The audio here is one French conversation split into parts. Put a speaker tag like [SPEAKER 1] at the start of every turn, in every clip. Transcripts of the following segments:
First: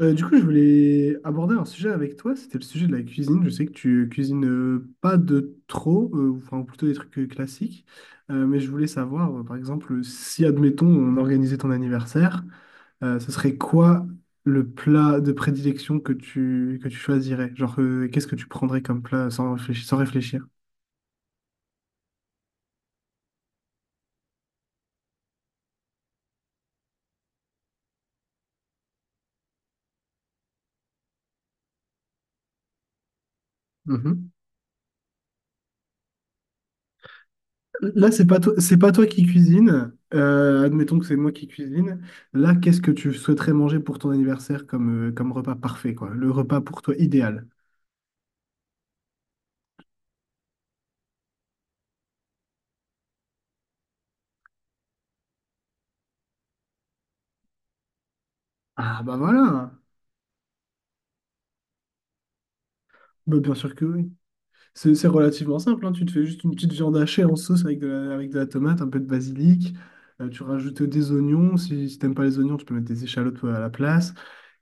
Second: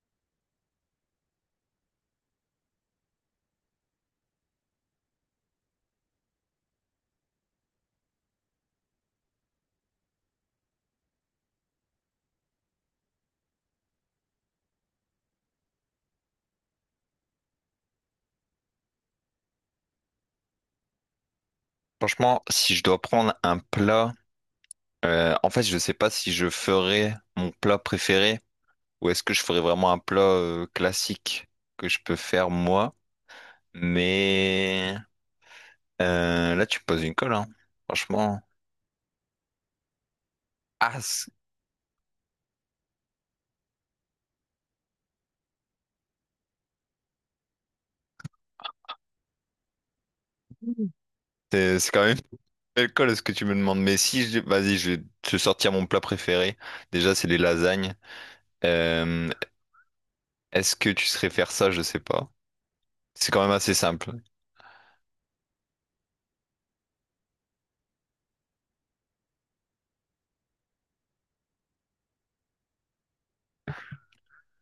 [SPEAKER 1] Du coup, je voulais aborder un sujet avec toi, c'était le sujet de la cuisine. Je sais que tu cuisines pas de trop, ou enfin plutôt des trucs classiques. Mais je voulais savoir, par exemple, si, admettons, on organisait ton anniversaire, ce serait quoi le plat de prédilection que tu choisirais? Genre, qu'est-ce que tu prendrais comme plat sans réfléchir, sans réfléchir?
[SPEAKER 2] Franchement, si je dois prendre un plat, en fait, je ne sais pas si je ferais mon plat préféré ou est-ce que je ferais vraiment un plat classique que je peux faire moi. Mais là, tu me poses une colle, hein.
[SPEAKER 1] Là,
[SPEAKER 2] Franchement.
[SPEAKER 1] c'est pas toi qui cuisine. Admettons
[SPEAKER 2] Ah,
[SPEAKER 1] que c'est
[SPEAKER 2] c-
[SPEAKER 1] moi qui cuisine. Là, qu'est-ce que tu souhaiterais manger pour ton anniversaire comme repas parfait, quoi? Le repas pour toi idéal.
[SPEAKER 2] c'est quand même une belle colle ce que tu me demandes. Mais si, je... vas-y, je vais te sortir mon plat préféré. Déjà, c'est les lasagnes.
[SPEAKER 1] Ah bah
[SPEAKER 2] Euh,
[SPEAKER 1] voilà.
[SPEAKER 2] Est-ce que tu serais faire ça? Je sais pas. C'est
[SPEAKER 1] Bah,
[SPEAKER 2] quand même
[SPEAKER 1] bien
[SPEAKER 2] assez
[SPEAKER 1] sûr que oui.
[SPEAKER 2] simple.
[SPEAKER 1] C'est relativement simple, hein. Tu te fais juste une petite viande hachée en sauce avec de la tomate, un peu de basilic. Tu rajoutes des oignons. Si t'aimes pas les oignons, tu peux mettre des échalotes à la place.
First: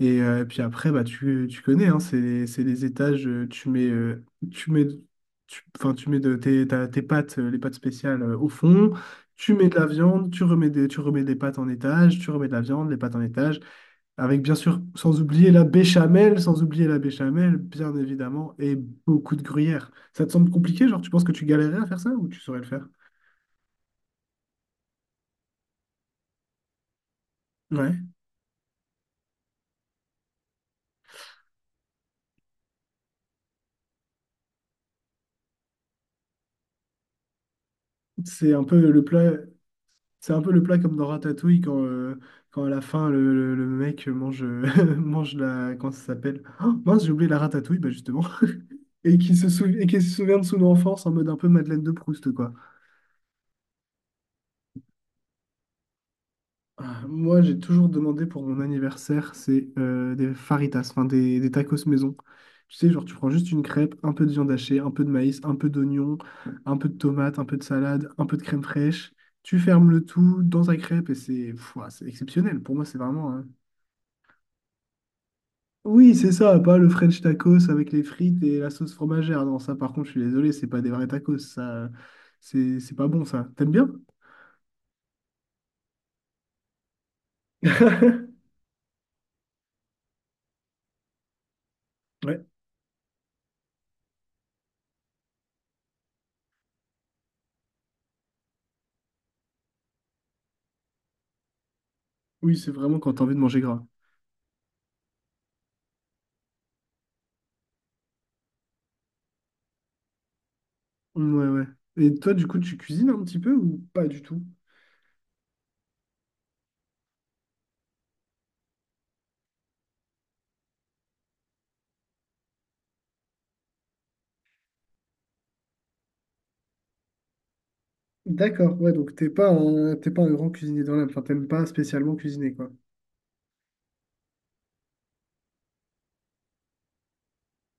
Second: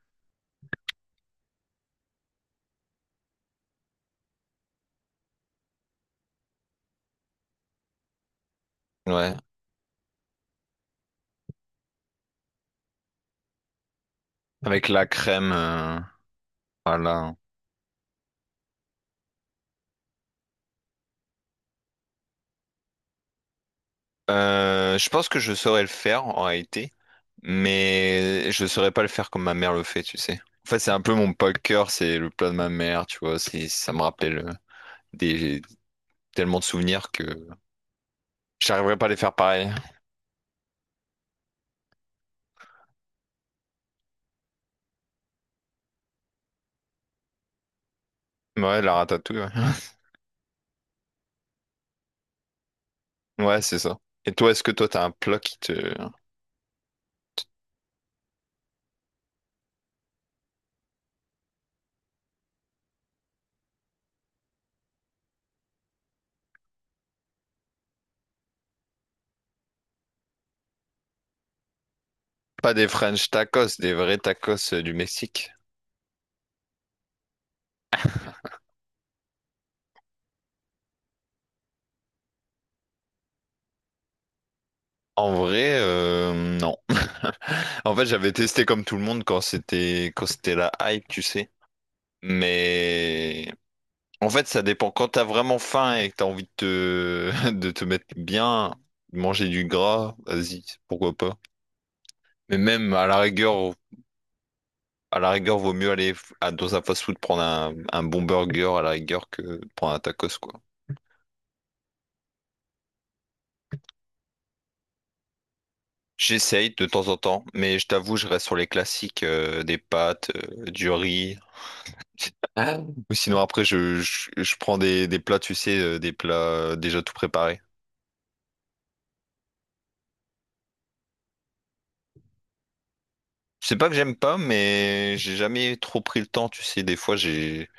[SPEAKER 1] Et puis après, bah, tu connais, hein, c'est les étages. Tu mets, tu mets, tu, enfin, tu mets tes pâtes, les pâtes spéciales au fond.
[SPEAKER 2] Ouais.
[SPEAKER 1] Tu mets de la viande, tu remets des pâtes en étage, tu remets de la viande, les pâtes en étage. Avec bien sûr,
[SPEAKER 2] Avec la
[SPEAKER 1] sans
[SPEAKER 2] crème,
[SPEAKER 1] oublier la béchamel, sans oublier la
[SPEAKER 2] voilà.
[SPEAKER 1] béchamel, bien évidemment, et beaucoup de gruyère. Ça te semble compliqué, genre tu penses que tu galérerais à faire ça ou tu saurais le faire?
[SPEAKER 2] Je pense que je saurais le faire en réalité,
[SPEAKER 1] Ouais.
[SPEAKER 2] mais je saurais pas le faire comme ma mère le fait, tu sais. En fait, c'est un peu mon poker, c'est le plat de ma mère, tu vois. Ça me rappelle des tellement de souvenirs que
[SPEAKER 1] C'est un peu
[SPEAKER 2] j'arriverais
[SPEAKER 1] le
[SPEAKER 2] pas à les faire
[SPEAKER 1] plat,
[SPEAKER 2] pareil.
[SPEAKER 1] c'est un peu le plat comme dans Ratatouille quand à la fin le mec mange, mange la, comment ça s'appelle? Oh, mince, j'ai oublié la ratatouille, bah justement.
[SPEAKER 2] Ouais, la
[SPEAKER 1] Et qui
[SPEAKER 2] ratatouille. Ouais,
[SPEAKER 1] se sou- et qui se souvient de son enfance en mode un peu Madeleine de Proust, quoi.
[SPEAKER 2] ouais, c'est ça. Et toi, est-ce que t'as un plat qui
[SPEAKER 1] Ah, moi, j'ai toujours demandé pour mon anniversaire, c'est des faritas, enfin des tacos maison. Tu sais, genre, tu prends juste une crêpe, un peu de viande hachée, un peu de maïs, un peu d'oignon, un peu de tomate, un peu de salade, un peu de crème fraîche. Tu fermes le tout dans ta crêpe et c'est pff, ouah, c'est exceptionnel.
[SPEAKER 2] pas
[SPEAKER 1] Pour moi,
[SPEAKER 2] des
[SPEAKER 1] c'est
[SPEAKER 2] French
[SPEAKER 1] vraiment, hein.
[SPEAKER 2] tacos, des vrais tacos du Mexique?
[SPEAKER 1] Oui, c'est ça, pas le French tacos avec les frites et la sauce fromagère. Non, ça, par contre, je suis désolé, c'est pas des vrais tacos. Ça, c'est pas bon, ça. T'aimes bien?
[SPEAKER 2] En vrai, non. En fait, j'avais testé comme tout le monde quand c'était la hype, tu sais.
[SPEAKER 1] Ouais.
[SPEAKER 2] Mais en fait, ça dépend. Quand t'as vraiment faim et que t'as envie de te... de te mettre bien, de manger du gras, vas-y, pourquoi pas. Mais
[SPEAKER 1] Oui, c'est
[SPEAKER 2] même
[SPEAKER 1] vraiment
[SPEAKER 2] à
[SPEAKER 1] quand
[SPEAKER 2] la
[SPEAKER 1] t'as envie de manger
[SPEAKER 2] rigueur,
[SPEAKER 1] gras.
[SPEAKER 2] vaut mieux aller dans un fast-food prendre un bon burger à la rigueur que de prendre un tacos, quoi.
[SPEAKER 1] Ouais, ouais. Et toi, du coup, tu cuisines un petit peu ou pas du tout?
[SPEAKER 2] J'essaye de temps en temps, mais je t'avoue, je reste sur les classiques, des pâtes, du riz. Ah. Ou sinon, après, je prends des plats, tu sais, des plats déjà tout préparés.
[SPEAKER 1] D'accord, ouais, donc t'es pas un grand cuisinier dans l'âme, enfin t'aimes pas spécialement cuisiner, quoi.
[SPEAKER 2] C'est pas que j'aime pas, mais j'ai jamais trop pris le temps, tu sais. Des fois, j'ai...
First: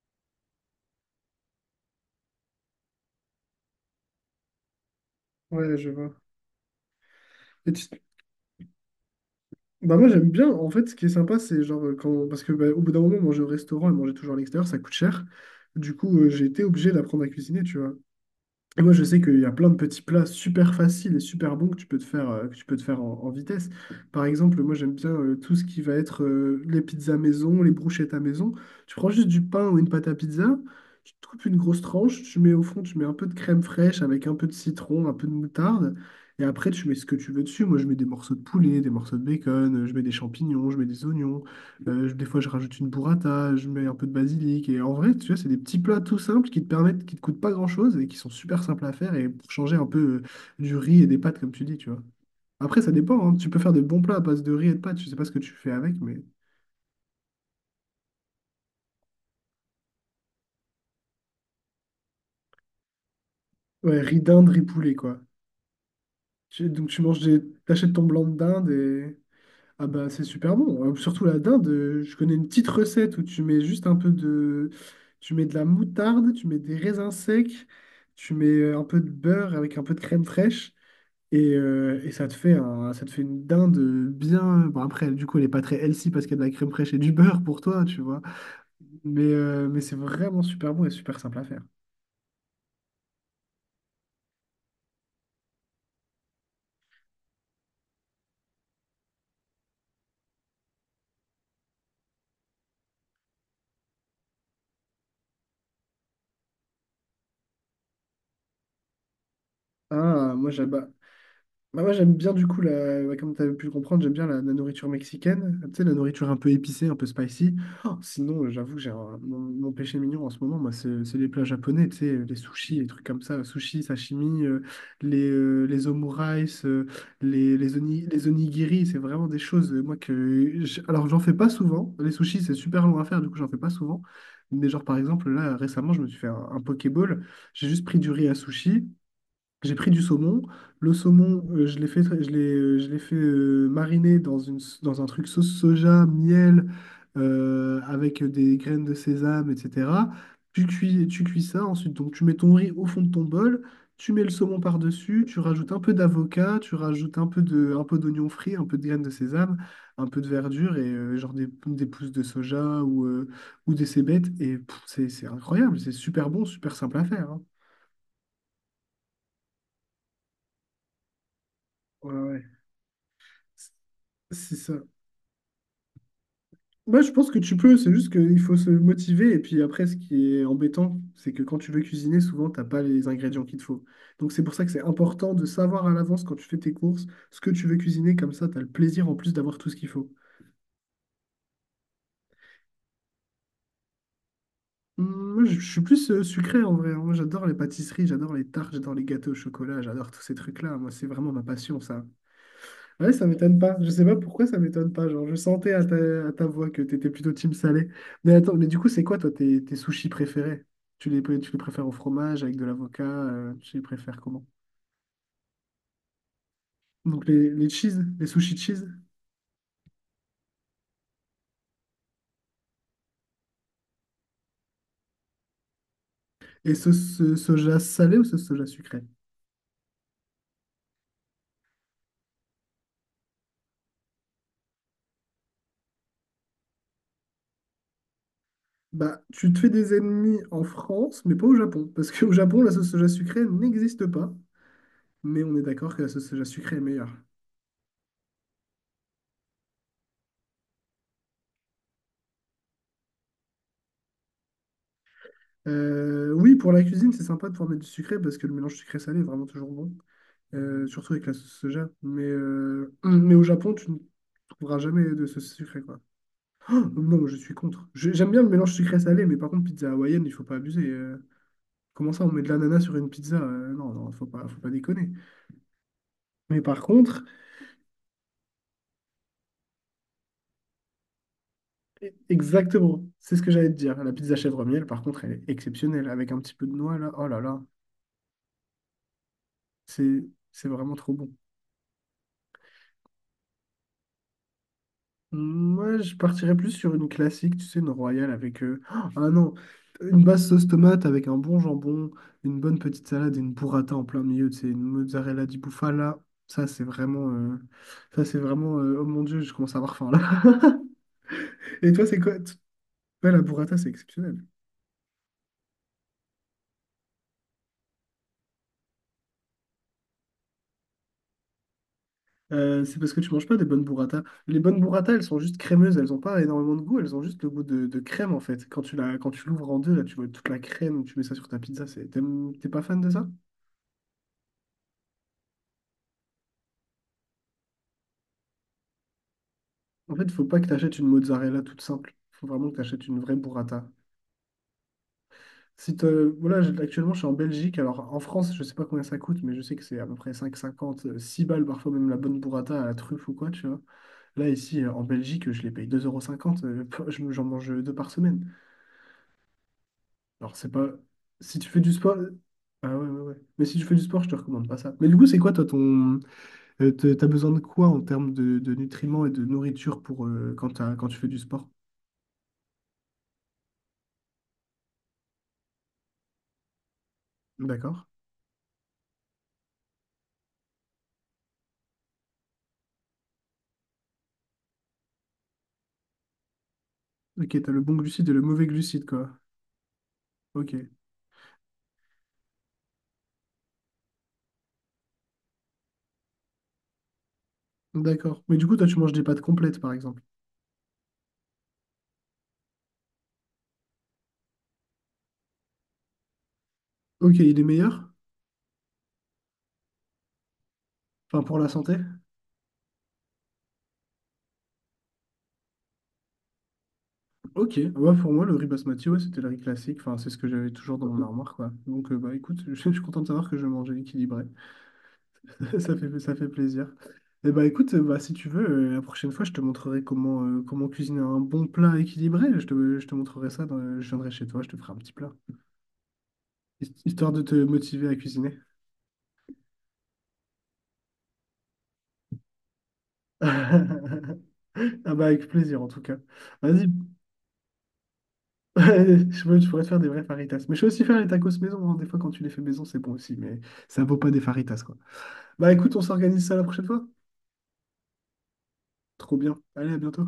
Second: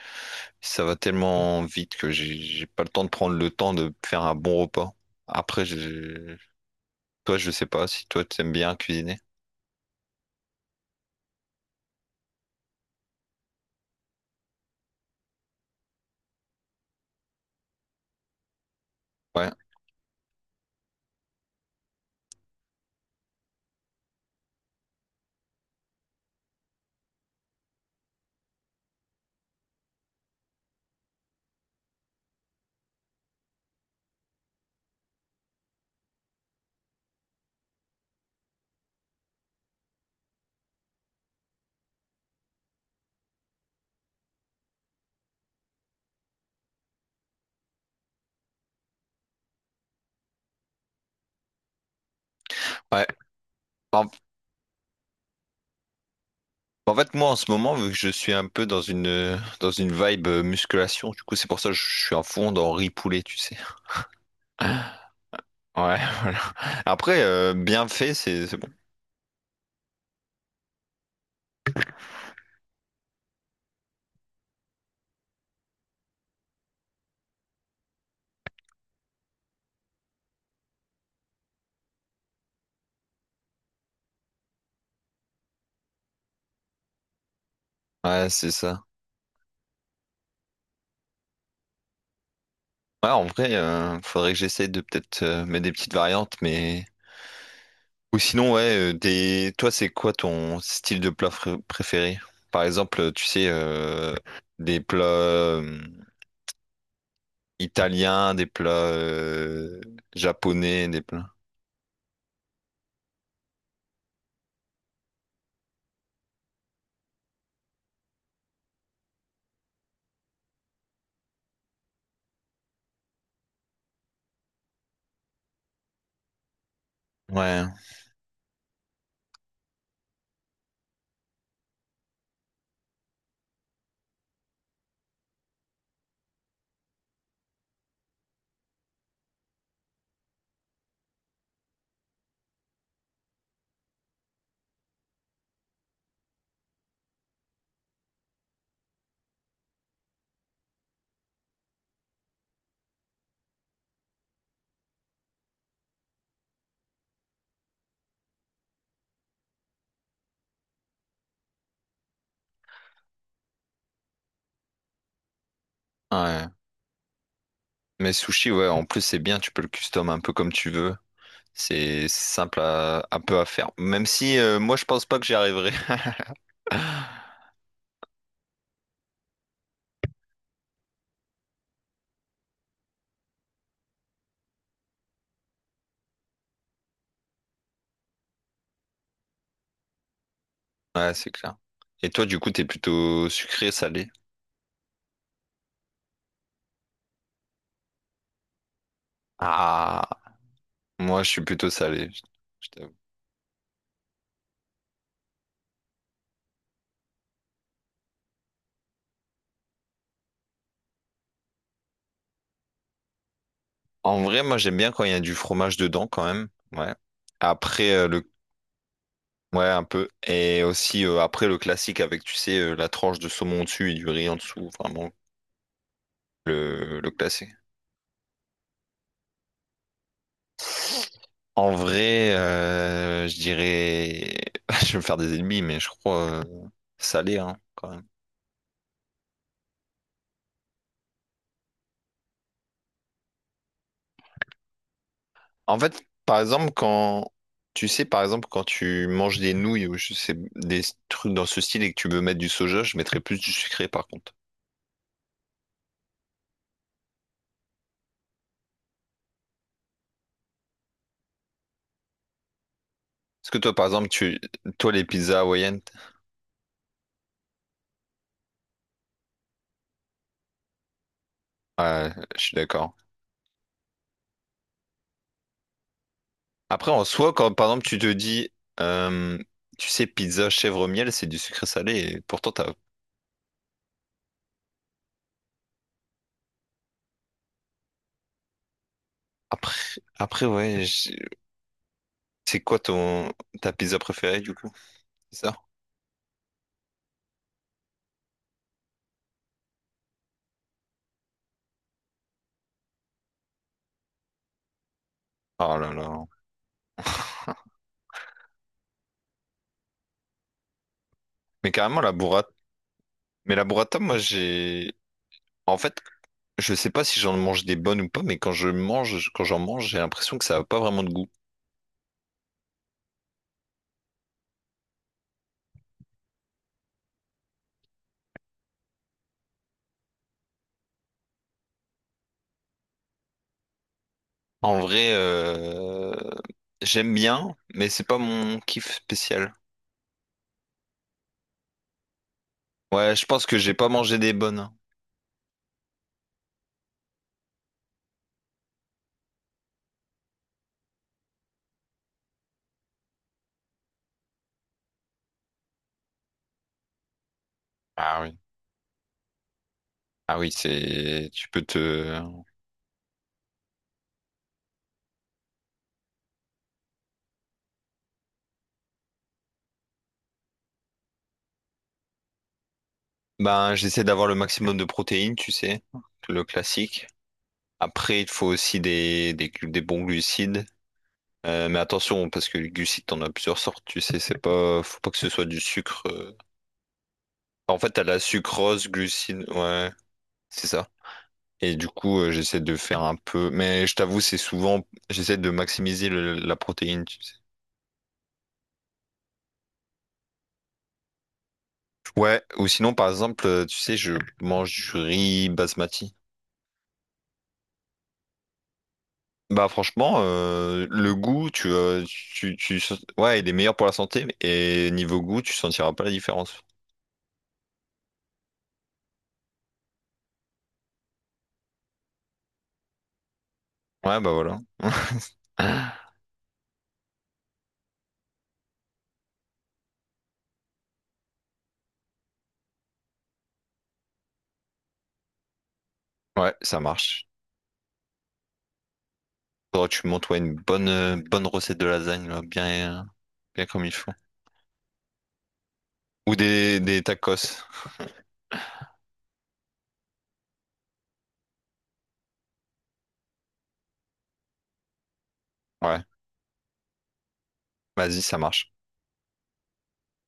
[SPEAKER 2] ça va tellement vite que j'ai pas le temps de prendre le temps de faire un bon repas. Après,
[SPEAKER 1] Ouais, je vois.
[SPEAKER 2] je... toi, je sais
[SPEAKER 1] Et
[SPEAKER 2] pas
[SPEAKER 1] tu-
[SPEAKER 2] si toi, t'aimes bien cuisiner.
[SPEAKER 1] Bah moi j'aime bien, en fait, ce qui est sympa, c'est genre quand... Parce que bah, au bout d'un moment, manger au restaurant et manger toujours à l'extérieur, ça coûte cher. Du coup, j'ai été obligé d'apprendre à cuisiner, tu vois. Et moi, je sais qu'il y
[SPEAKER 2] Ouais.
[SPEAKER 1] a plein de petits plats super faciles et super bons que tu peux te faire en vitesse. Par exemple, moi, j'aime bien tout ce qui va être les pizzas maison, les brochettes à maison. Tu prends juste du pain ou une pâte à pizza, tu te coupes une grosse tranche, tu mets au fond, tu mets un peu de crème fraîche avec un peu de citron, un peu de moutarde. Et après, tu mets ce que tu veux dessus. Moi, je mets des morceaux de poulet, des morceaux de bacon, je mets des champignons, je mets des oignons. Des fois, je rajoute une burrata, je mets un peu de basilic. Et en vrai, tu vois, c'est des petits plats tout simples qui te permettent, qui te coûtent pas grand-chose et qui sont super simples à faire et pour changer un peu du riz et des pâtes, comme tu dis, tu vois. Après, ça
[SPEAKER 2] Ouais.
[SPEAKER 1] dépend, hein. Tu peux faire de bons
[SPEAKER 2] En,
[SPEAKER 1] plats à base de riz et de pâtes. Je sais pas ce que tu fais avec, mais...
[SPEAKER 2] en fait, moi, en ce moment, vu que je suis un peu dans dans une vibe musculation, du coup, c'est pour ça que je suis à fond dans riz poulet, tu sais.
[SPEAKER 1] Ouais, riz d'Inde, riz
[SPEAKER 2] Ouais,
[SPEAKER 1] poulet, quoi.
[SPEAKER 2] voilà.
[SPEAKER 1] Donc, tu manges
[SPEAKER 2] Après,
[SPEAKER 1] des...
[SPEAKER 2] bien
[SPEAKER 1] T'achètes ton
[SPEAKER 2] fait,
[SPEAKER 1] blanc de
[SPEAKER 2] c'est bon.
[SPEAKER 1] dinde et ah bah c'est super bon. Surtout la dinde, je connais une petite recette où tu mets juste un peu de... Tu mets de la moutarde, tu mets des raisins secs, tu mets un peu de beurre avec un peu de crème fraîche et ça te fait une dinde bien... Bon après, du coup, elle n'est pas très healthy parce qu'il y a de la crème fraîche et du beurre pour toi, tu vois.
[SPEAKER 2] Ouais, c'est ça.
[SPEAKER 1] Mais c'est vraiment super bon et super simple à faire.
[SPEAKER 2] Ouais, en vrai, faudrait que j'essaie de peut-être mettre des petites variantes, mais ou sinon, ouais, des... toi, c'est quoi ton style de plat préféré? Par exemple, tu sais, des plats italiens, des plats
[SPEAKER 1] Ah, moi j'adore.
[SPEAKER 2] japonais, des plats.
[SPEAKER 1] Bah moi j'aime bien du coup ouais, comme tu as pu le comprendre, j'aime bien la nourriture mexicaine, tu sais, la nourriture un peu épicée, un peu spicy. Oh, sinon, j'avoue, mon péché mignon en ce moment, moi, c'est les plats japonais, tu sais, les sushis, les trucs comme ça, sushis, sashimi, les omurice, euh, les,
[SPEAKER 2] Ouais,
[SPEAKER 1] les, oni- les onigiri, c'est vraiment des choses, moi, que... Alors, j'en fais pas souvent, les sushis, c'est super long à faire, du coup, j'en fais pas souvent. Mais genre, par exemple, là, récemment, je me suis fait un Pokéball, j'ai juste pris du riz à sushi. J'ai pris du saumon. Le saumon, je l'ai fait mariner dans un truc sauce soja, miel, avec des graines de sésame, etc. Tu cuis ça. Ensuite, donc, tu mets ton riz au fond de ton bol. Tu mets le saumon par-dessus. Tu rajoutes un peu d'avocat. Tu rajoutes un peu d'oignon frit, un peu de graines de sésame, un peu de verdure et genre des pousses de soja ou des cébettes. Et pff, c'est incroyable. C'est super bon,
[SPEAKER 2] ouais.
[SPEAKER 1] super simple à faire, hein.
[SPEAKER 2] Mais sushi, ouais, en plus, c'est bien, tu peux le custom un peu comme tu veux. C'est
[SPEAKER 1] Ouais, ouais.
[SPEAKER 2] simple à... un peu à faire. Même si,
[SPEAKER 1] C'est ça.
[SPEAKER 2] moi, je pense pas que j'y arriverai.
[SPEAKER 1] Moi, je pense que tu peux, c'est juste qu'il faut se motiver. Et puis après, ce qui est embêtant, c'est que quand tu veux cuisiner, souvent, t'as pas les ingrédients qu'il te faut. Donc, c'est pour ça que c'est important de savoir à l'avance quand tu fais tes courses ce que tu veux cuisiner. Comme ça, tu as le plaisir en plus d'avoir tout ce qu'il faut.
[SPEAKER 2] Ouais, c'est clair. Et toi, du coup, t'es plutôt sucré, salé?
[SPEAKER 1] Moi, je suis plus sucré en vrai, hein. Moi, j'adore les pâtisseries, j'adore les tartes, j'adore les gâteaux au chocolat,
[SPEAKER 2] Ah,
[SPEAKER 1] j'adore tous ces trucs-là. Moi, c'est
[SPEAKER 2] moi, je
[SPEAKER 1] vraiment ma
[SPEAKER 2] suis plutôt
[SPEAKER 1] passion, ça.
[SPEAKER 2] salé, je t'avoue.
[SPEAKER 1] Ouais, ça m'étonne pas. Je sais pas pourquoi ça m'étonne pas. Genre, je sentais à ta voix que t'étais plutôt team salé. Mais attends, mais du coup, c'est quoi toi tes sushis préférés? Tu les préfères au fromage, avec de l'avocat, tu les préfères
[SPEAKER 2] En vrai,
[SPEAKER 1] comment?
[SPEAKER 2] moi j'aime bien quand il y a du fromage dedans quand même. Ouais.
[SPEAKER 1] Donc les
[SPEAKER 2] Après
[SPEAKER 1] cheese, les
[SPEAKER 2] le
[SPEAKER 1] sushis cheese
[SPEAKER 2] ouais un peu et aussi après le classique avec tu sais la tranche de saumon dessus et du riz en dessous, vraiment
[SPEAKER 1] et
[SPEAKER 2] le
[SPEAKER 1] sauce
[SPEAKER 2] classique.
[SPEAKER 1] soja salée ou sauce soja sucrée?
[SPEAKER 2] En vrai, je dirais je vais me faire des ennemis mais je crois salé hein quand même.
[SPEAKER 1] Bah, tu te fais des ennemis en France, mais pas au Japon. Parce qu'au Japon, la sauce soja sucrée n'existe pas. Mais on est
[SPEAKER 2] En
[SPEAKER 1] d'accord que
[SPEAKER 2] fait,
[SPEAKER 1] la sauce
[SPEAKER 2] par
[SPEAKER 1] soja
[SPEAKER 2] exemple
[SPEAKER 1] sucrée est meilleure.
[SPEAKER 2] quand tu sais par exemple quand tu manges des nouilles ou je sais des trucs dans ce style et que tu veux mettre du soja, je mettrais plus du sucré par contre.
[SPEAKER 1] Oui, pour la cuisine, c'est sympa de pouvoir mettre du sucré parce que le mélange sucré-salé est vraiment toujours bon. Surtout avec la sauce soja. Mais au
[SPEAKER 2] Parce que toi,
[SPEAKER 1] Japon,
[SPEAKER 2] par
[SPEAKER 1] tu ne
[SPEAKER 2] exemple,
[SPEAKER 1] trouveras
[SPEAKER 2] toi, les
[SPEAKER 1] jamais de
[SPEAKER 2] pizzas
[SPEAKER 1] sauce
[SPEAKER 2] hawaïennes,
[SPEAKER 1] sucrée, quoi. Non, je suis contre. J'aime bien le mélange sucré-salé, mais par contre, pizza hawaïenne, il faut pas abuser. Comment
[SPEAKER 2] ouais,
[SPEAKER 1] ça, on
[SPEAKER 2] je
[SPEAKER 1] met de
[SPEAKER 2] suis
[SPEAKER 1] l'ananas sur
[SPEAKER 2] d'accord.
[SPEAKER 1] une pizza? Non, non, faut pas déconner. Mais par
[SPEAKER 2] Après, en
[SPEAKER 1] contre,
[SPEAKER 2] soi, quand, par exemple, tu te dis, euh, tu sais, pizza chèvre miel, c'est du sucré salé, et pourtant,
[SPEAKER 1] exactement, c'est ce que j'allais te dire. La pizza chèvre miel, par contre, elle est exceptionnelle, avec un petit peu de noix, là. Oh là là, c'est,
[SPEAKER 2] après,
[SPEAKER 1] c'est
[SPEAKER 2] ouais,
[SPEAKER 1] vraiment trop bon.
[SPEAKER 2] c'est quoi ta pizza préférée, du coup? C'est ça?
[SPEAKER 1] Moi, je partirais plus sur une classique, tu sais, une royale avec... Ah non, une basse sauce tomate avec un bon jambon, une bonne petite salade et une burrata en plein milieu, tu sais, une mozzarella di
[SPEAKER 2] Oh là
[SPEAKER 1] bufala.
[SPEAKER 2] là.
[SPEAKER 1] Ça, c'est vraiment... euh, Oh mon Dieu, je commence à avoir faim, là.
[SPEAKER 2] Mais
[SPEAKER 1] Et
[SPEAKER 2] carrément,
[SPEAKER 1] toi, c'est quoi? Ouais, la
[SPEAKER 2] mais la
[SPEAKER 1] burrata, c'est
[SPEAKER 2] burrata, moi,
[SPEAKER 1] exceptionnel.
[SPEAKER 2] en fait, je sais pas si j'en mange des bonnes ou pas, mais quand je mange, quand j'en mange, j'ai l'impression que ça a pas vraiment de goût.
[SPEAKER 1] C'est parce que tu manges pas des bonnes burrata. Les bonnes burrata, elles sont juste crémeuses, elles ont pas énormément de goût, elles ont juste le goût de crème, en fait. Quand tu l'ouvres en deux, là, tu vois toute la crème, tu mets ça sur ta pizza, c'est... T'es pas fan de ça?
[SPEAKER 2] En vrai, j'aime bien, mais c'est pas mon kiff spécial.
[SPEAKER 1] En fait, faut pas que tu achètes une mozzarella toute simple. Faut vraiment que tu achètes
[SPEAKER 2] Ouais,
[SPEAKER 1] une
[SPEAKER 2] je
[SPEAKER 1] vraie
[SPEAKER 2] pense que j'ai pas
[SPEAKER 1] burrata.
[SPEAKER 2] mangé des bonnes.
[SPEAKER 1] Si te... Voilà, actuellement, je suis en Belgique. Alors, en France, je sais pas combien ça coûte, mais je sais que c'est à peu près 5,50, 6 balles, parfois même la bonne burrata à la truffe ou quoi, tu vois. Là, ici, en Belgique, je les paye deux euros cinquante. J'en mange deux par
[SPEAKER 2] Ah oui.
[SPEAKER 1] semaine.
[SPEAKER 2] Ah oui,
[SPEAKER 1] Alors, c'est pas...
[SPEAKER 2] c'est. Tu
[SPEAKER 1] Si
[SPEAKER 2] peux
[SPEAKER 1] tu fais du
[SPEAKER 2] te.
[SPEAKER 1] sport... Ah ouais, ouais, ouais. Mais si tu fais du sport, je te recommande pas ça. Mais du coup, c'est quoi, toi, ton... T'as besoin de quoi en termes de nutriments et de nourriture pour, quand quand tu fais du sport?
[SPEAKER 2] Ben, j'essaie d'avoir le maximum de protéines, tu sais, le classique.
[SPEAKER 1] D'accord.
[SPEAKER 2] Après, il te faut aussi des bons glucides. Mais attention, parce que les glucides, t'en as plusieurs sortes, tu sais, c'est pas, faut pas que ce soit du sucre.
[SPEAKER 1] Ok, t'as
[SPEAKER 2] En
[SPEAKER 1] le
[SPEAKER 2] fait,
[SPEAKER 1] bon
[SPEAKER 2] t'as la
[SPEAKER 1] glucide et le mauvais
[SPEAKER 2] sucrose,
[SPEAKER 1] glucide, quoi.
[SPEAKER 2] glucide, ouais, c'est
[SPEAKER 1] Ok,
[SPEAKER 2] ça. Et du coup, j'essaie de faire un peu, mais je t'avoue, c'est souvent, j'essaie de maximiser la protéine.
[SPEAKER 1] d'accord. Mais du coup, toi, tu manges des pâtes complètes, par exemple.
[SPEAKER 2] Ouais, ou sinon, par exemple, tu sais, je mange du riz basmati.
[SPEAKER 1] Ok, il est meilleur?
[SPEAKER 2] Bah franchement, le
[SPEAKER 1] Enfin,
[SPEAKER 2] goût,
[SPEAKER 1] pour la santé?
[SPEAKER 2] tu, ouais, il est meilleur pour la santé, et niveau goût, tu sentiras pas la différence.
[SPEAKER 1] Ok, ouais, pour moi, le riz basmati, ouais, c'était le riz classique. Enfin, c'est ce que j'avais toujours dans mon armoire, quoi. Donc, bah, écoute, je suis content de savoir que je mangeais
[SPEAKER 2] Ouais, bah
[SPEAKER 1] équilibré.
[SPEAKER 2] voilà.
[SPEAKER 1] Ça fait, ça fait plaisir. Et bah, écoute, bah, si tu veux, la prochaine fois, je te montrerai comment cuisiner un bon plat équilibré. Je te montrerai ça, je viendrai chez toi, je te ferai un petit plat.
[SPEAKER 2] Ouais, ça marche.
[SPEAKER 1] Histoire de te motiver à cuisiner.
[SPEAKER 2] Faudrait que tu montes ouais, bonne recette de lasagne, là, bien comme il faut.
[SPEAKER 1] Ah bah avec plaisir en tout cas.
[SPEAKER 2] Ou
[SPEAKER 1] Vas-y,
[SPEAKER 2] des tacos.
[SPEAKER 1] je pourrais te faire des vrais faritas. Mais je sais aussi faire les tacos maison, hein. Des fois, quand tu les fais maison, c'est bon aussi. Mais ça vaut pas des faritas, quoi. Bah écoute, on
[SPEAKER 2] Ouais,
[SPEAKER 1] s'organise ça la prochaine fois.
[SPEAKER 2] vas-y, ça marche.
[SPEAKER 1] Trop bien. Allez, à bientôt.